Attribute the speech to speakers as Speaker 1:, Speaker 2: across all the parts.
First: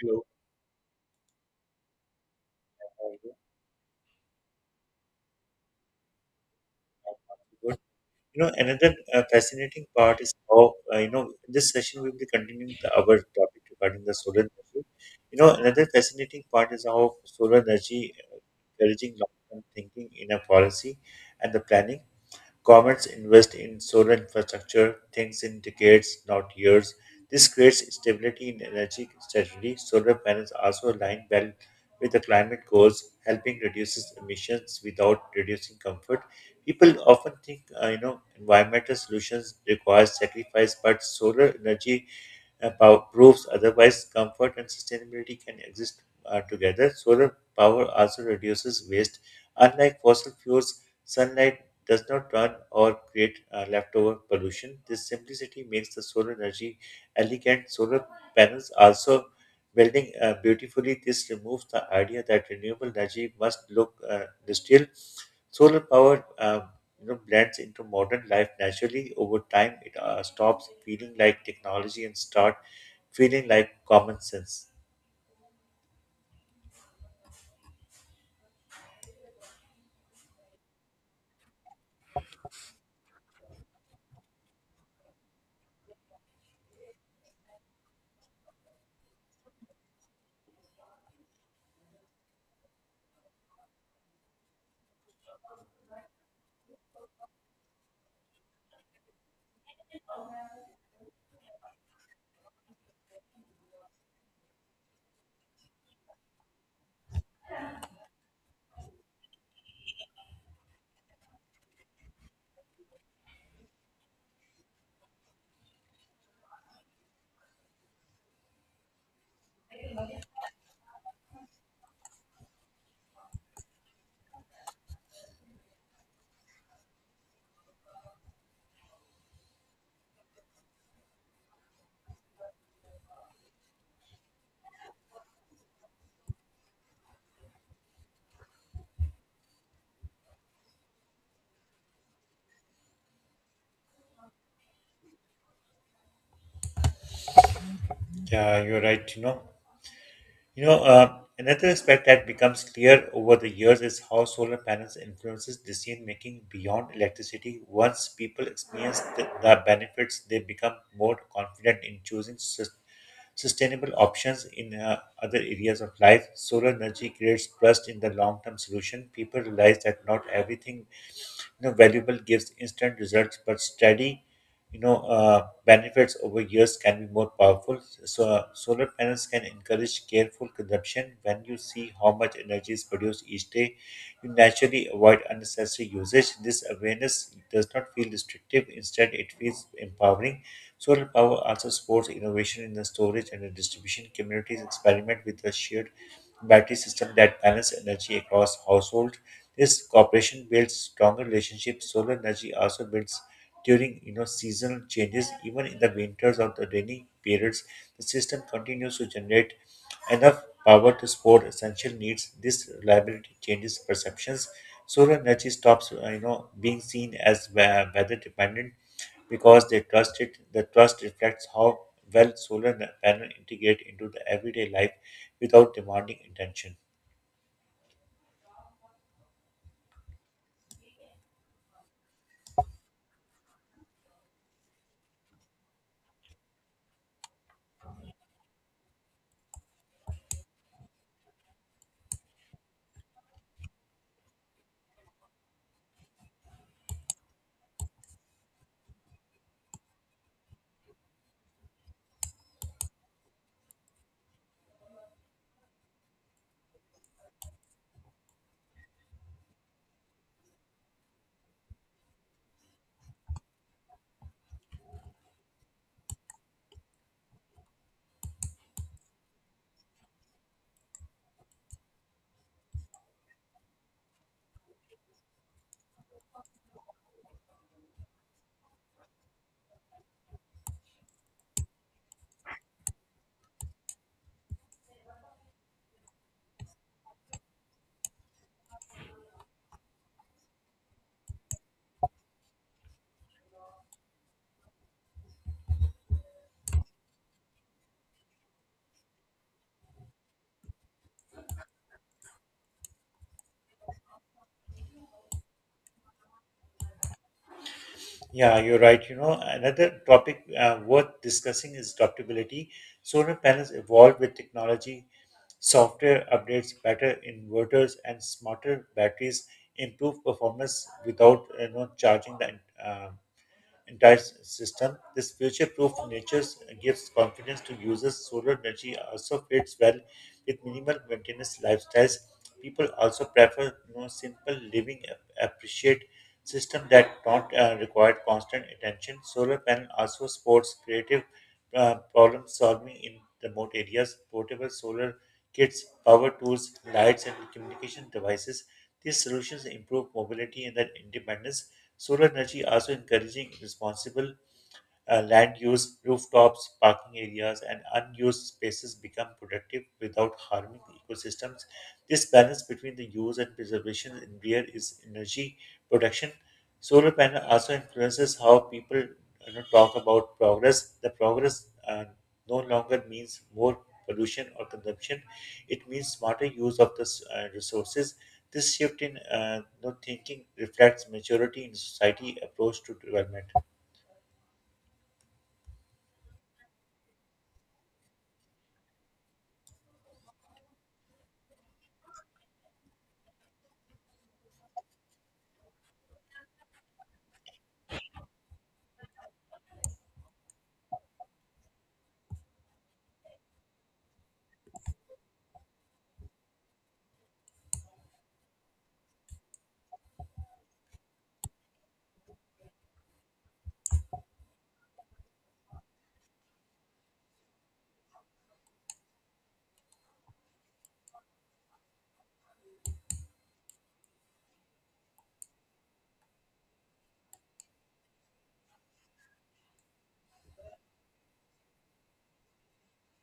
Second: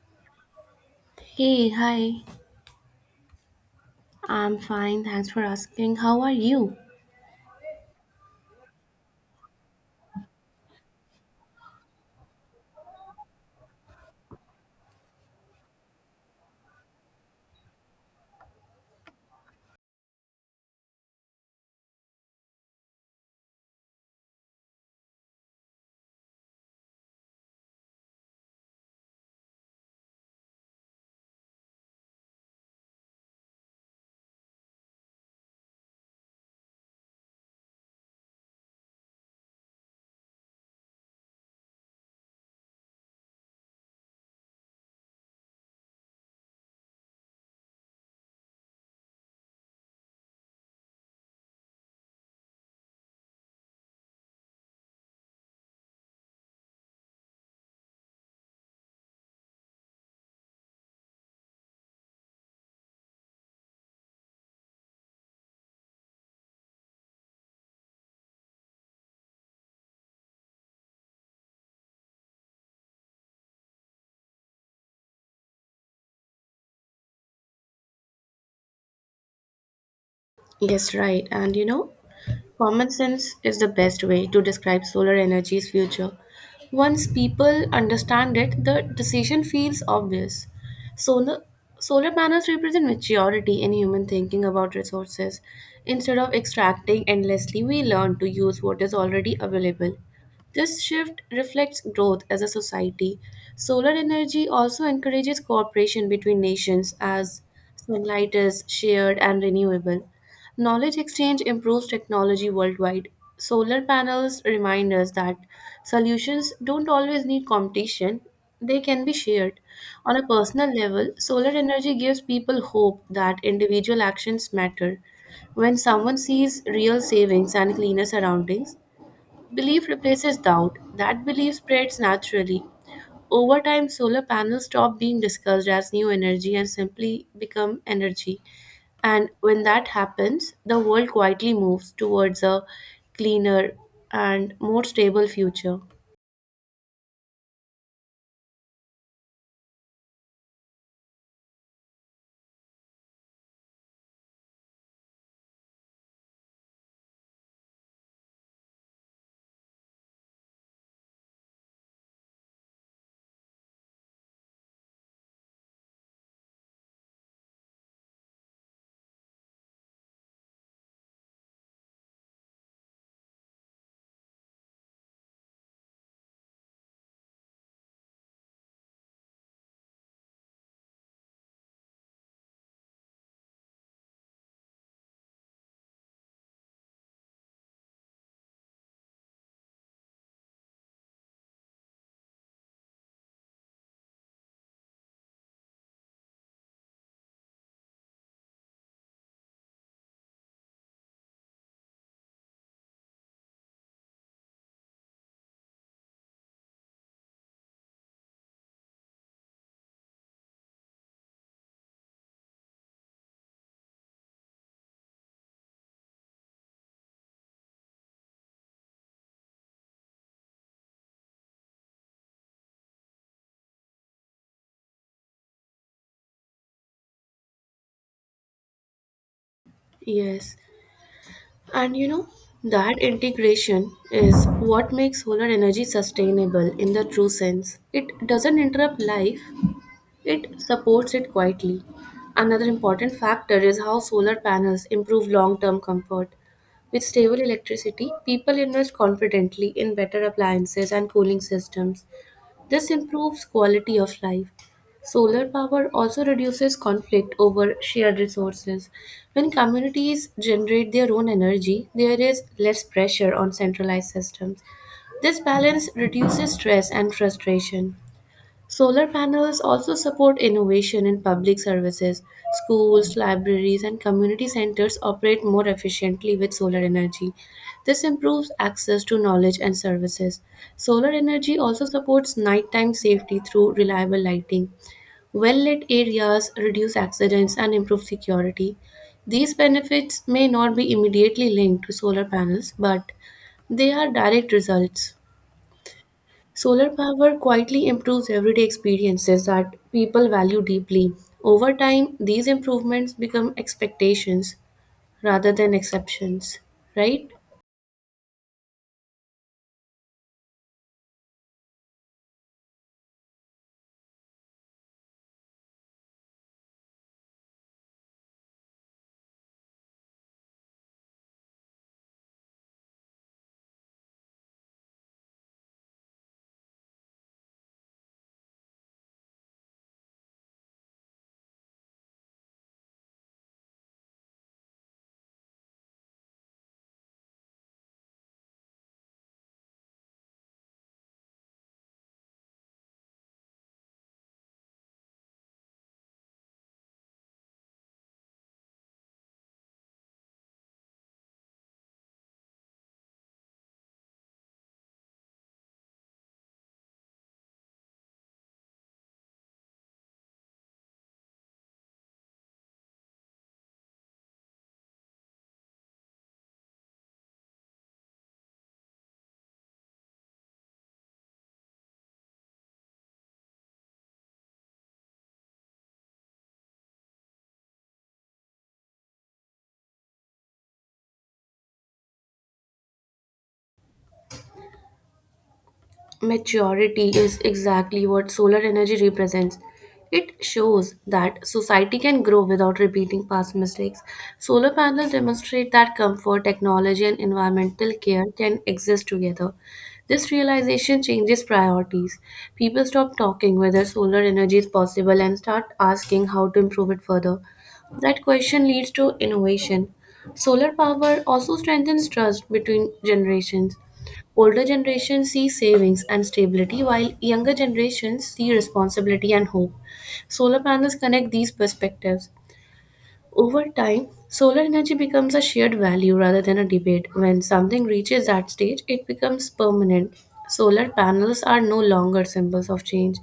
Speaker 1: Globe
Speaker 2: Hey, hi.
Speaker 1: around you.
Speaker 2: I'm fine. Thanks for asking. How are you?
Speaker 1: Good. You know, another fascinating part is how, you know, in this session we will be continuing our topic regarding the solar energy. You know, another fascinating part is how solar energy encouraging long-term thinking in a policy and the planning. Governments invest in solar infrastructure, things in decades, not years. This creates stability in energy strategy. Solar panels also align well with the climate goals, helping reduces emissions without reducing comfort. People often think, you know, environmental solutions require sacrifice, but solar energy proofs. Otherwise, comfort and sustainability can exist together. Solar power also reduces waste. Unlike fossil fuels, sunlight does not run or create leftover pollution. This simplicity makes the solar energy elegant. Solar panels also building beautifully. This removes the idea that renewable energy must look industrial. Solar power you know, blends into modern life naturally. Over time, it stops feeling like technology and start feeling like common sense.
Speaker 2: Yes, right. And you know, common sense is the best way to describe solar energy's future. Once people understand it, the decision feels obvious. Solar, solar panels represent maturity in human thinking about resources. Instead of extracting endlessly, we learn to use what is already available. This shift reflects growth as a society. Solar energy also encourages cooperation between nations as sunlight is shared and renewable. Knowledge exchange improves technology worldwide. Solar panels remind us that solutions don't always need competition, they can be shared. On a personal level, solar energy gives people hope that individual actions matter. When someone sees real savings and cleaner surroundings, belief replaces doubt. That belief spreads naturally. Over time, solar panels stop being discussed as new energy and simply become energy. And when that happens, the world quietly moves towards a cleaner and more stable future.
Speaker 1: Yeah, you're right. You know, another aspect that becomes clear over the years is how solar panels influences decision making beyond electricity. Once people experience the benefits, they become more confident in choosing sustainable options in other areas of life. Solar energy creates trust in the long-term solution. People realize that not everything you know valuable gives instant results, but steady you know benefits over years can be more powerful. So solar panels can encourage careful consumption. When you see how much energy is produced each day, you naturally avoid unnecessary usage. This awareness does not feel restrictive, instead it feels empowering. Solar power also supports innovation in the storage and the distribution. Communities experiment with a shared battery system that balances energy across households. This cooperation builds stronger relationships. Solar energy also builds during you know seasonal changes, even in the winters or the rainy periods. The system continues to generate enough power to support essential needs. This reliability changes perceptions. Solar energy stops you know being seen as weather dependent because they trust it. The trust reflects how well solar panel integrate into the everyday life without demanding attention.
Speaker 2: Yes. And you know, that integration is what makes solar energy sustainable in the true sense. It doesn't interrupt life, it supports it quietly. Another important factor is how solar panels improve long term comfort. With stable electricity, people invest confidently in better appliances and cooling systems. This improves quality of life. Solar power also reduces conflict over shared resources. When communities generate their own energy, there is less pressure on centralized systems. This balance reduces stress and frustration. Solar panels also support innovation in public services. Schools, libraries, and community centers operate more efficiently with solar energy. This improves access to knowledge and services. Solar energy also supports nighttime safety through reliable lighting. Well lit areas reduce accidents and improve security. These benefits may not be immediately linked to solar panels, but they are direct results. Solar power quietly improves everyday experiences that people value deeply. Over time, these improvements become expectations rather than exceptions, right?
Speaker 1: Yeah, you're right. You know, another topic worth discussing is adaptability. Solar panels evolve with technology, software updates, better inverters, and smarter batteries improve performance without you know charging the uh, entire system. This future-proof nature gives confidence to users. Solar energy also fits well with minimal maintenance lifestyles. People also prefer you know, simple living, appreciate system that don't require constant attention. Solar panel also supports creative problem solving in remote areas. Portable solar kits, power tools, lights, and communication devices. These solutions improve mobility and their independence. Solar energy also encouraging responsible land use, rooftops, parking areas, and unused spaces become productive without harming the ecosystems. This balance between the use and preservation in rear is energy production. Solar panel also influences how people you know, talk about progress. The progress no longer means more pollution or consumption; it means smarter use of the resources. This shift in you know, thinking reflects maturity in society approach to development.
Speaker 2: Maturity is exactly what solar energy represents. It shows that society can grow without repeating past mistakes. Solar panels demonstrate that comfort, technology, and environmental care can exist together. This realization changes priorities. People stop talking whether solar energy is possible and start asking how to improve it further. That question leads to innovation. Solar power also strengthens trust between generations. Older generations see savings and stability, while younger generations see responsibility and hope. Solar panels connect these perspectives. Over time, solar energy becomes a shared value rather than a debate. When something reaches that stage, it becomes permanent. Solar panels are no longer symbols of change,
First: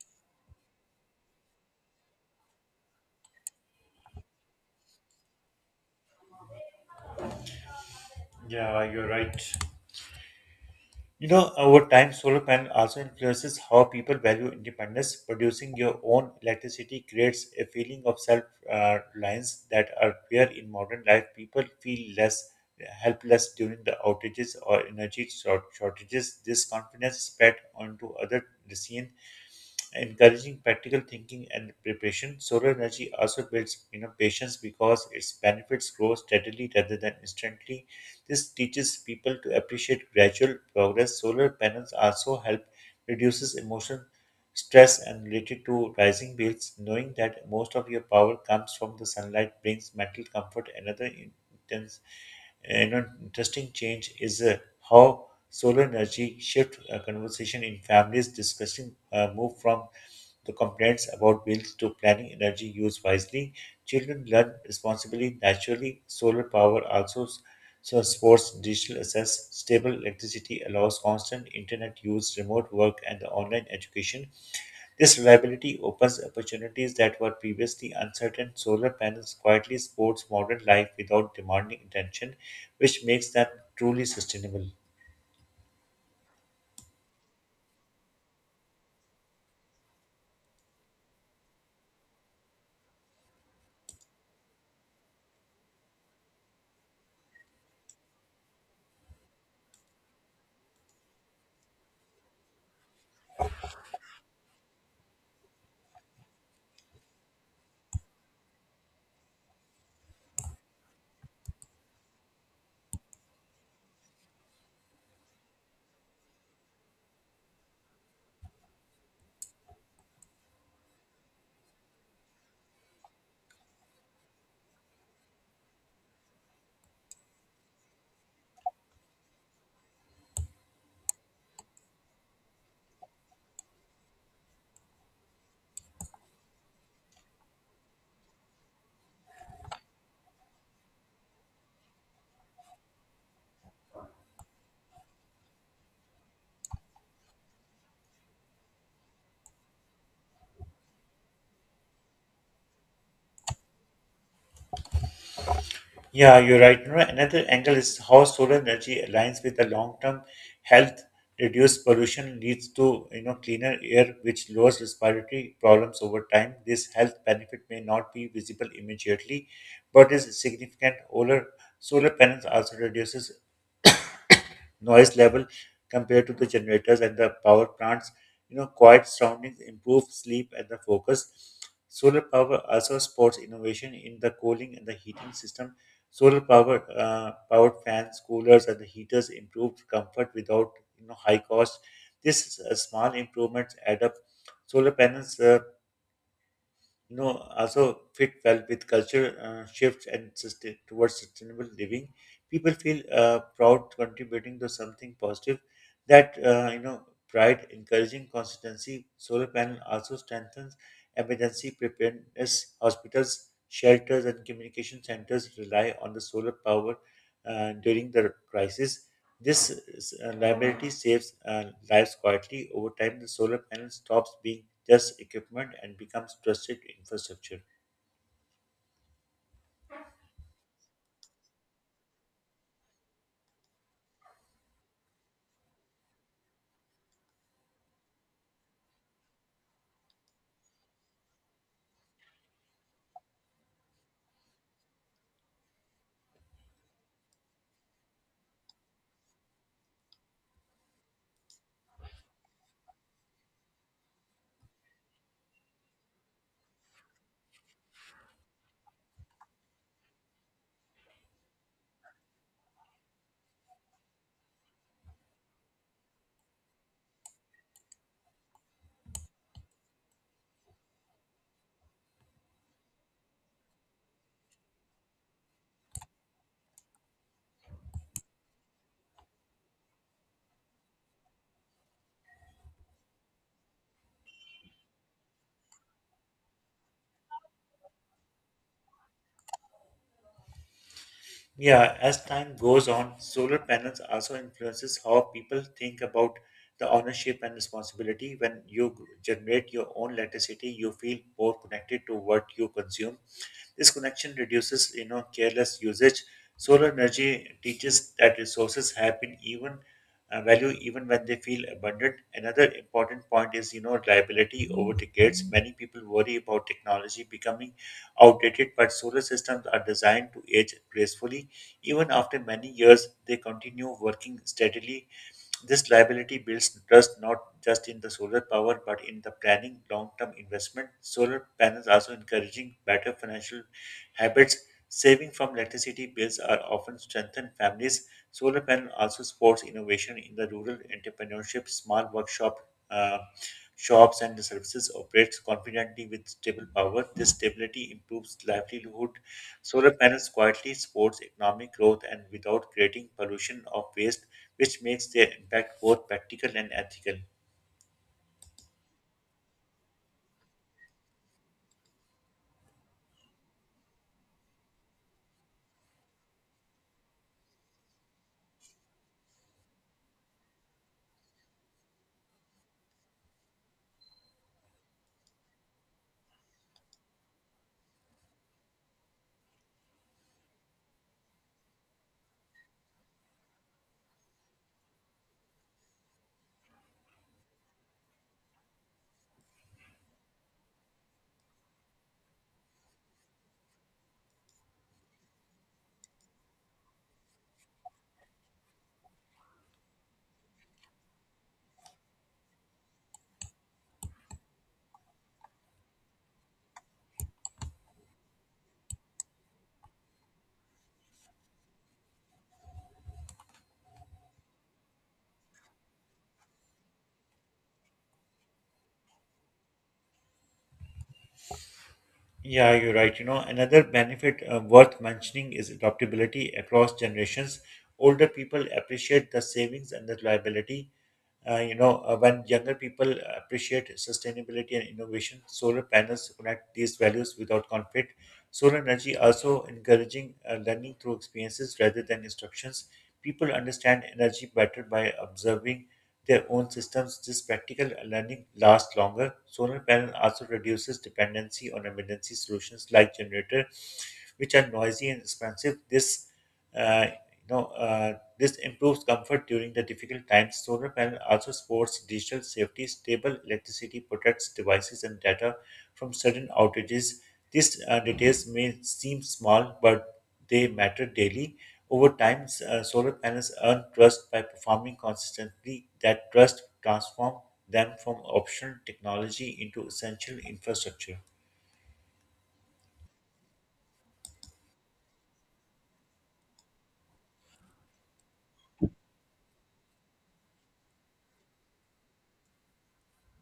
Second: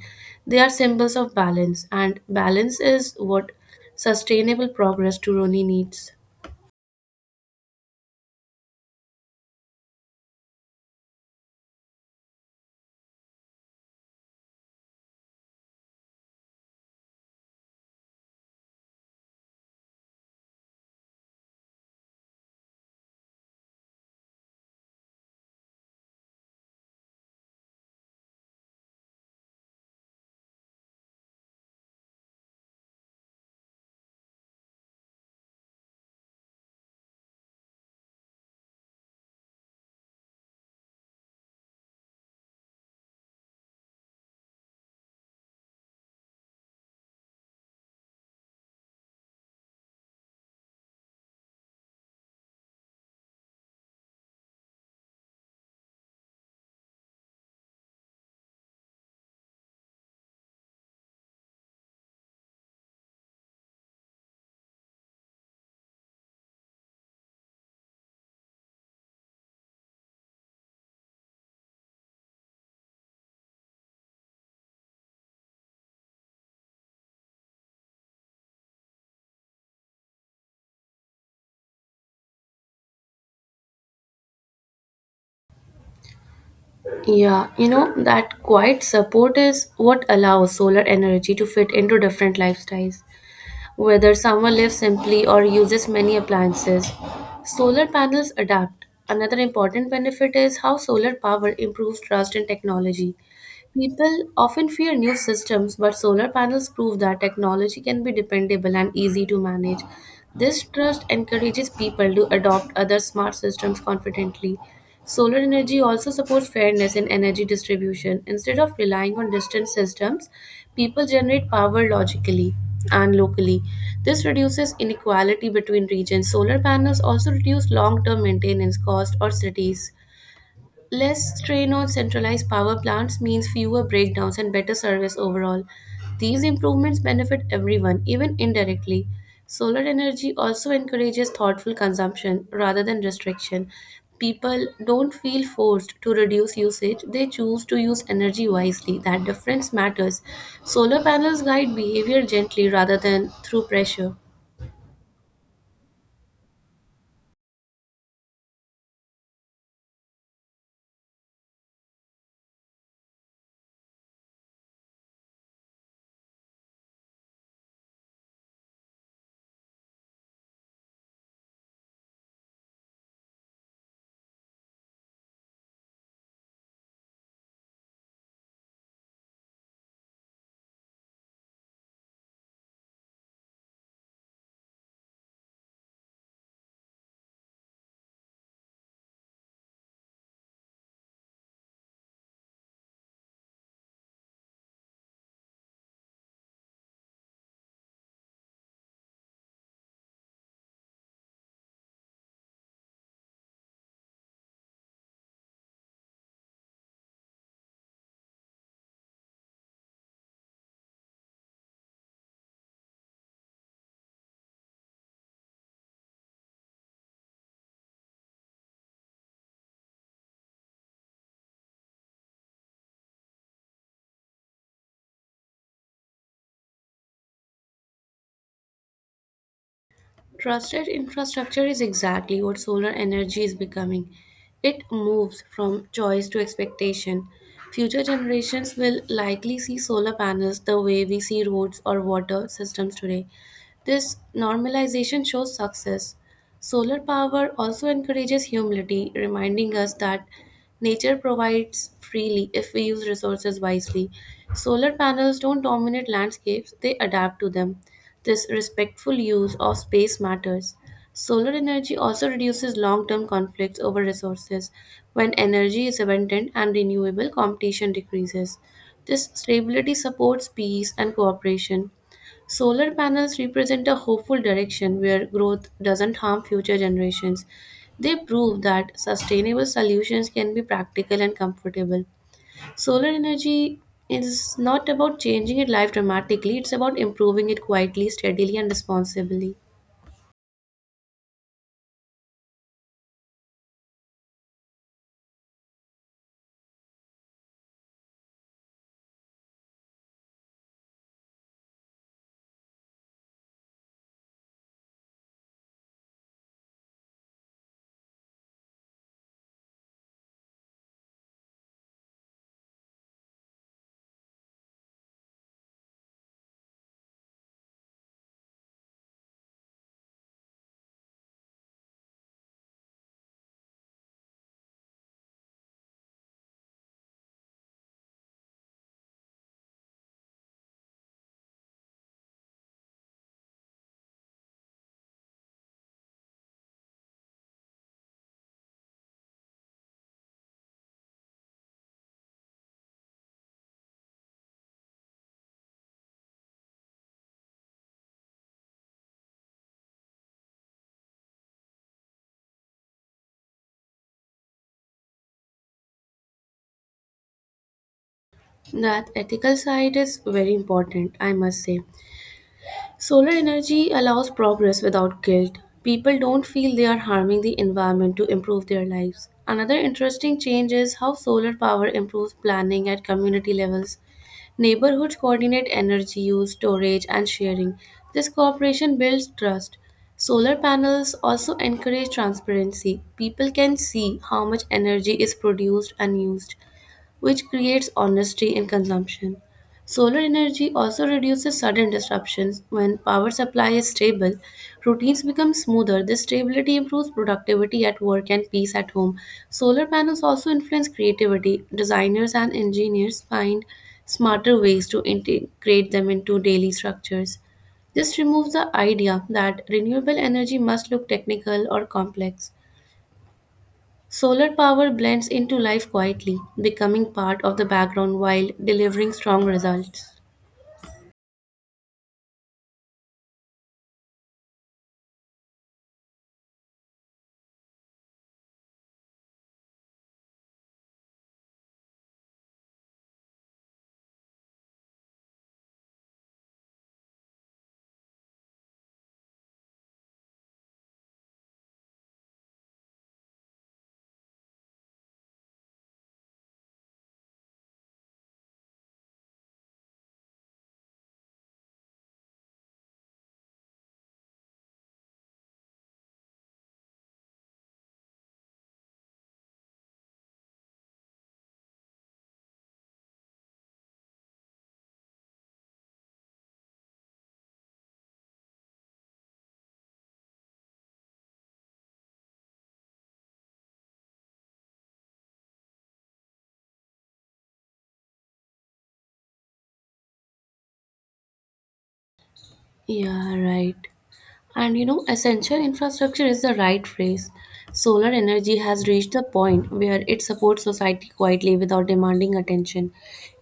Speaker 2: they are symbols of balance, and balance is what sustainable progress truly needs.
Speaker 1: Yeah, you're right. You know, over time, solar panel also influences how people value independence. Producing your own electricity creates a feeling of self-reliance that are rare in modern life. People feel less helpless during the outages or energy shortages. This confidence spread onto other decisions encouraging practical thinking and preparation. Solar energy also builds you know, patience because its benefits grow steadily rather than instantly. This teaches people to appreciate gradual progress. Solar panels also help reduces emotional stress and related to rising bills. Knowing that most of your power comes from the sunlight brings mental comfort. Another intense, you know, interesting change is how solar energy shift conversation in families discussing move from the complaints about bills to planning energy use wisely. Children learn responsibly naturally. Solar power also so supports digital access. Stable electricity allows constant internet use, remote work, and the online education. This reliability opens opportunities that were previously uncertain. Solar panels quietly supports modern life without demanding attention, which makes them truly sustainable.
Speaker 2: Yeah, you know, that quiet support is what allows solar energy to fit into different lifestyles. Whether someone lives simply or uses many appliances, solar panels adapt. Another important benefit is how solar power improves trust in technology. People often fear new systems, but solar panels prove that technology can be dependable and easy to manage. This trust encourages people to adopt other smart systems confidently. Solar energy also supports fairness in energy distribution. Instead of relying on distant systems, people generate power logically and locally. This reduces inequality between regions. Solar panels also reduce long term maintenance costs or cities. Less strain on centralized power plants means fewer breakdowns and better service overall. These improvements benefit everyone, even indirectly. Solar energy also encourages thoughtful consumption rather than restriction. People don't feel forced to reduce usage, they choose to use energy wisely. That difference matters. Solar panels guide behavior gently rather than through pressure.
Speaker 1: Yeah, you're right. You know, another angle is how solar energy aligns with the long-term health. Reduced pollution leads to you know cleaner air, which lowers respiratory problems over time. This health benefit may not be visible immediately, but is significant. Solar panels also reduces noise level compared to the generators and the power plants. You know, quiet surroundings improve sleep and the focus. Solar power also supports innovation in the cooling and the heating system. Solar power, powered fans, coolers, and the heaters improve comfort without you know high cost. These small improvements add up. Solar panels. No, Also fit well with culture shifts and towards sustainable living. People feel proud contributing to something positive. That you know, pride encouraging consistency. Solar panel also strengthens emergency preparedness. Hospitals, shelters, and communication centers rely on the solar power during the crisis. This liability saves lives quietly over time. The solar panel stops being just equipment and becomes trusted infrastructure.
Speaker 2: Trusted infrastructure is exactly what solar energy is becoming. It moves from choice to expectation. Future generations will likely see solar panels the way we see roads or water systems today. This normalization shows success. Solar power also encourages humility, reminding us that nature provides freely if we use resources wisely. Solar panels don't dominate landscapes, they adapt to them. This respectful use of space matters. Solar energy also reduces long term conflicts over resources. When energy is abundant and renewable, competition decreases. This stability supports peace and cooperation. Solar panels represent a hopeful direction where growth doesn't harm future generations. They prove that sustainable solutions can be practical and comfortable. Solar energy is not about changing your life dramatically, it's about improving it quietly, steadily, and responsibly.
Speaker 1: Yeah, as time goes on, solar panels also influences how people think about the ownership and responsibility. When you generate your own electricity, you feel more connected to what you consume. This connection reduces, you know, careless usage. Solar energy teaches that resources have been even value even when they feel abundant. Another important point is, you know, reliability over decades. Many people worry about technology becoming outdated, but solar systems are designed to age gracefully. Even after many years, they continue working steadily. This liability builds trust not just in the solar power but in the planning long-term investment. Solar panels also encouraging better financial habits. Saving from electricity bills are often strengthened families. Solar panel also supports innovation in the rural entrepreneurship. Small workshop uh, shops and services operates confidently with stable power. This stability improves livelihood. Solar panels quietly supports economic growth and without creating pollution of waste, which makes their impact both practical and ethical.
Speaker 2: That ethical side is very important, I must say. Solar energy allows progress without guilt. People don't feel they are harming the environment to improve their lives. Another interesting change is how solar power improves planning at community levels. Neighborhoods coordinate energy use, storage, and sharing. This cooperation builds trust. Solar panels also encourage transparency. People can see how much energy is produced and used, which creates honesty in consumption. Solar energy also reduces sudden disruptions. When power supply is stable, routines become smoother. This stability improves productivity at work and peace at home. Solar panels also influence creativity. Designers and engineers find smarter ways to integrate them into daily structures. This removes the idea that renewable energy must look technical or complex. Solar power blends into life quietly, becoming part of the background while delivering strong results.
Speaker 1: Yeah, you're right. You know, another benefit worth mentioning is adaptability across generations. Older people appreciate the savings and the reliability. When younger people appreciate sustainability and innovation, solar panels connect these values without conflict. Solar energy also encouraging learning through experiences rather than instructions. People understand energy better by observing their own systems. This practical learning lasts longer. Solar panel also reduces dependency on emergency solutions like generator, which are noisy and expensive. This, uh, you know, uh, this improves comfort during the difficult times. Solar panel also supports digital safety. Stable electricity protects devices and data from sudden outages. These details may seem small, but they matter daily. Over time, solar panels earn trust by performing consistently. That trust transforms them from optional technology into essential infrastructure.
Speaker 2: Yeah, right. And you know, essential infrastructure is the right phrase. Solar energy has reached the point where it supports society quietly without demanding attention.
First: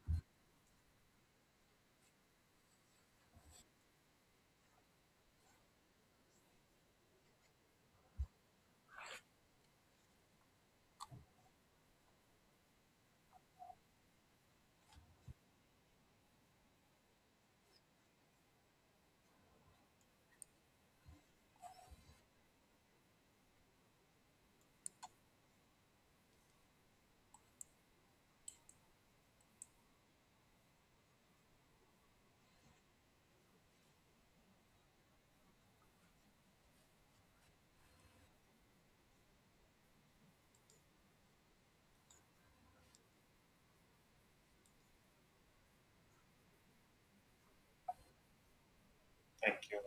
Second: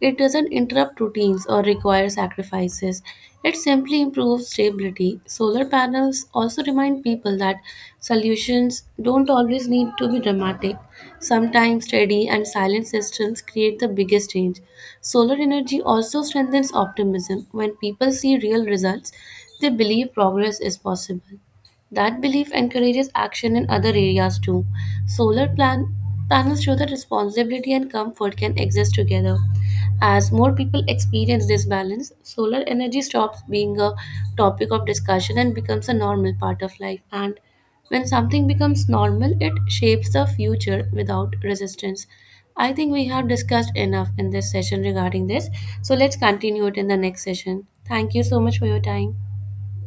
Speaker 2: It doesn't interrupt routines or require sacrifices. It simply improves stability. Solar panels also remind people that solutions don't always need to be dramatic. Sometimes steady and silent systems create the biggest change. Solar energy also strengthens optimism. When people see real results, they believe progress is possible. That belief encourages action in other areas too. Solar plan- Panels show that responsibility and comfort can exist together. As more people experience this balance, solar energy stops being a topic of discussion and becomes a normal part of life. And when something becomes normal, it shapes the future without resistance. I think we have discussed enough in this session regarding this. So let's continue it in the next session. Thank you so much for your time.
Speaker 1: Thank you.